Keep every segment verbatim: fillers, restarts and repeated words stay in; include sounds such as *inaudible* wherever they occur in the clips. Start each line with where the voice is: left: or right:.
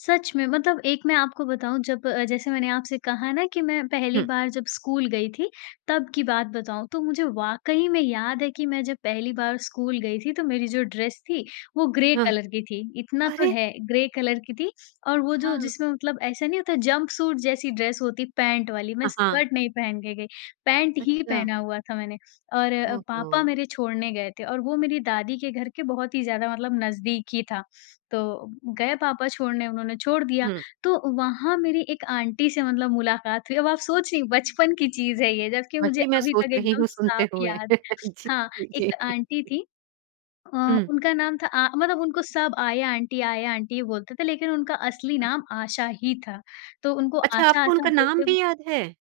left: सच में मतलब एक मैं आपको बताऊँ जब अ, जैसे मैंने आपसे कहा ना कि मैं पहली
right: हुँ।
left: बार जब स्कूल गई थी तब की बात बताऊँ, तो मुझे वाक़ई में याद है कि मैं जब पहली बार स्कूल गई थी तो मेरी जो ड्रेस थी वो ग्रे
right: हाँ।
left: कलर की थी। इतना तो
right: अरे!
left: है ग्रे कलर की थी और वो जो
right: हाँ।
left: जिसमें मतलब ऐसा नहीं होता जंपसूट जैसी ड्रेस होती है, पैंट वाली मैं
right: हाँ, हाँ।
left: स्कर्ट नहीं पहन के गई, पैंट ही
right: अच्छा।
left: पहना हुआ था मैंने। और अ, पापा
right: ओहो!
left: मेरे छोड़ने गए थे और वो मेरी दादी के घर के बहुत ही ज़्यादा मतलब नज़दीक ही था तो गए पापा छोड़ने उन्होंने छोड़ दिया।
right: हुँ।
left: तो वहाँ मेरी एक आंटी से मतलब मुलाकात हुई, अब आप सोच रही हैं बचपन की चीज़ है ये जबकि मुझे
right: वही मैं
left: अभी
right: सोच
left: तक
right: रही
left: एकदम
right: हूँ,
left: साफ
right: सुनते हुए।
left: याद
right: *chuckles* जी,
left: हाँ,
right: जी।
left: एक आंटी
right: *chuckles*
left: थी अ,
right: हुँ।
left: उनका नाम था आ मतलब उनको सब आया आंटी आया आंटी ही बोलते थे, लेकिन उनका असली नाम आशा ही था, तो उनको
right: अच्छा,
left: आशा,
right: आपको
left: आशा
right: उनका नाम
left: बोलते ब
right: भी याद है?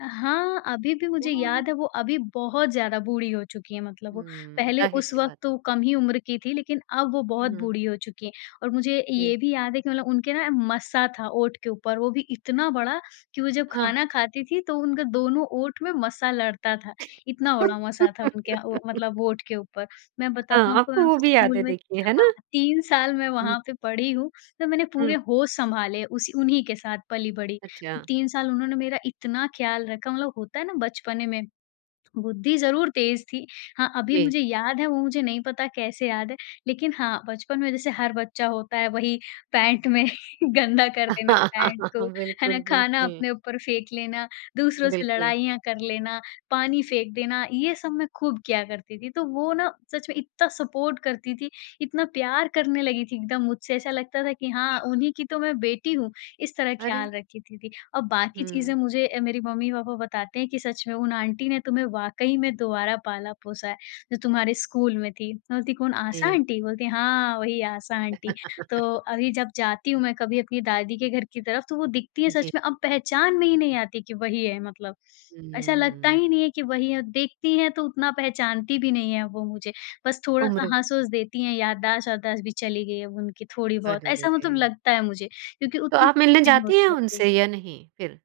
left: अ, हाँ, अभी भी मुझे याद
right: ओह!
left: है वो अभी बहुत ज़्यादा बूढ़ी हो चुकी हैं मतलब वो
right: हुँ,
left: पहले उस
right: जाहिर-सी
left: वक़्त
right: बात
left: तो
right: है।
left: वो कम ही उम्र की थीं लेकिन अब वो बहुत
right: हुँ।
left: बूढ़ी हो चुकी हैं और मुझे ये
right: जी।
left: भी याद है कि मतलब उनके ना मस्सा था ओंठ के ऊपर, वो भी इतना बड़ा कि वो जब
right: हाँ।
left: खाना खाती थीं तो उनके दोनों ओंठ में मस्सा लड़ता था इतना बड़ा मस्सा था उनके अ, व मतलब
right: *laughs*
left: ओंठ के ऊपर। मैं बताऊँ
right: हाँ,
left: आपको
right: आपको
left: मैं
right: वो
left: उस
right: भी याद है
left: स्कूल में
right: देखिए है
left: हाँ,
right: ना?
left: तीन साल मैं
right: हुँ।
left: वहाँ पे पढ़ी हूँ, तो मैंने पूरे
right: हुँ।
left: होश सँभाले उसी उन्हीं के साथ पली बड़ी।
right: अच्छा।
left: तीन साल उन्होंने मेरा इतना ख़याल रखा मतलब होता है ना बचपने में बुद्धि ज़रूर तेज़ थी। हाँ, अभी
right: जी।
left: मुझे याद है वो मुझे नहीं पता कैसे याद है लेकिन हाँ, बचपन में जैसे हर बच्चा होता है वही पैंट में गंदा कर देना पैंट को,
right: *laughs*
left: है ना?
right: बिल्कुल,
left: खाना
right: बिल्कुल।
left: अपने ऊपर फेंक लेना, दूसरों से
right: बिल्कुल।
left: लड़ाइयाँ कर लेना, पानी फेंक देना, ये सब मैं खूब किया करती थी। तो वो ना सच मे इतना सपोर्ट करती थीं, इतना प्यार करने लगी थीं एकदम मुझसे ऐसा लगता था कि हाँ, उन्हीं की तो मैं बेटी हूँ इस तरह
right: अरे!
left: ख़याल रखी थीं थीं और बाकी चीज़ें
right: हुँ।
left: मुझे अ, मेरी मम्मी-पापा बताते हैं कि सच में उन आंटी ने तुम्हें वाक़ई में दोबारा पाला-पोसा है। जो तुम्हारे स्कूल में थीं, मैं बोलती कौन? आशा
right: जी।
left: आंटी बोलती है हाँ, वही आशा आंटी। तो
right: *laughs*
left: अभी जब जाती हूँ मैं कभी अपनी दादी के घर की तरफ तो वो दिखती हैं
right: जी।
left: सच में अब पहचान में ही नहीं आती हैं कि वही है मतलब, ऐसा लगता
right: हुँ।
left: ही नहीं है कि वही हैं। देखती है तो उतना पहचानती भी नहीं हैं वो मुझे, बस थोड़ा-सा
right: उम्र।
left: हँस-वस देती हैं, याददाश्त-वाददाश्त भी चली गई है अब उनकी थोड़ी-बहुत,
right: अरे, रे
left: ऐसा मतलब
right: रे!
left: लगता है मुझे क्योंकि
right: तो
left: उतनी
right: आप
left: खुश
right: मिलने
left: नहीं
right: जाती हैं
left: होती हैं अभी।
right: उनसे या नहीं फिर?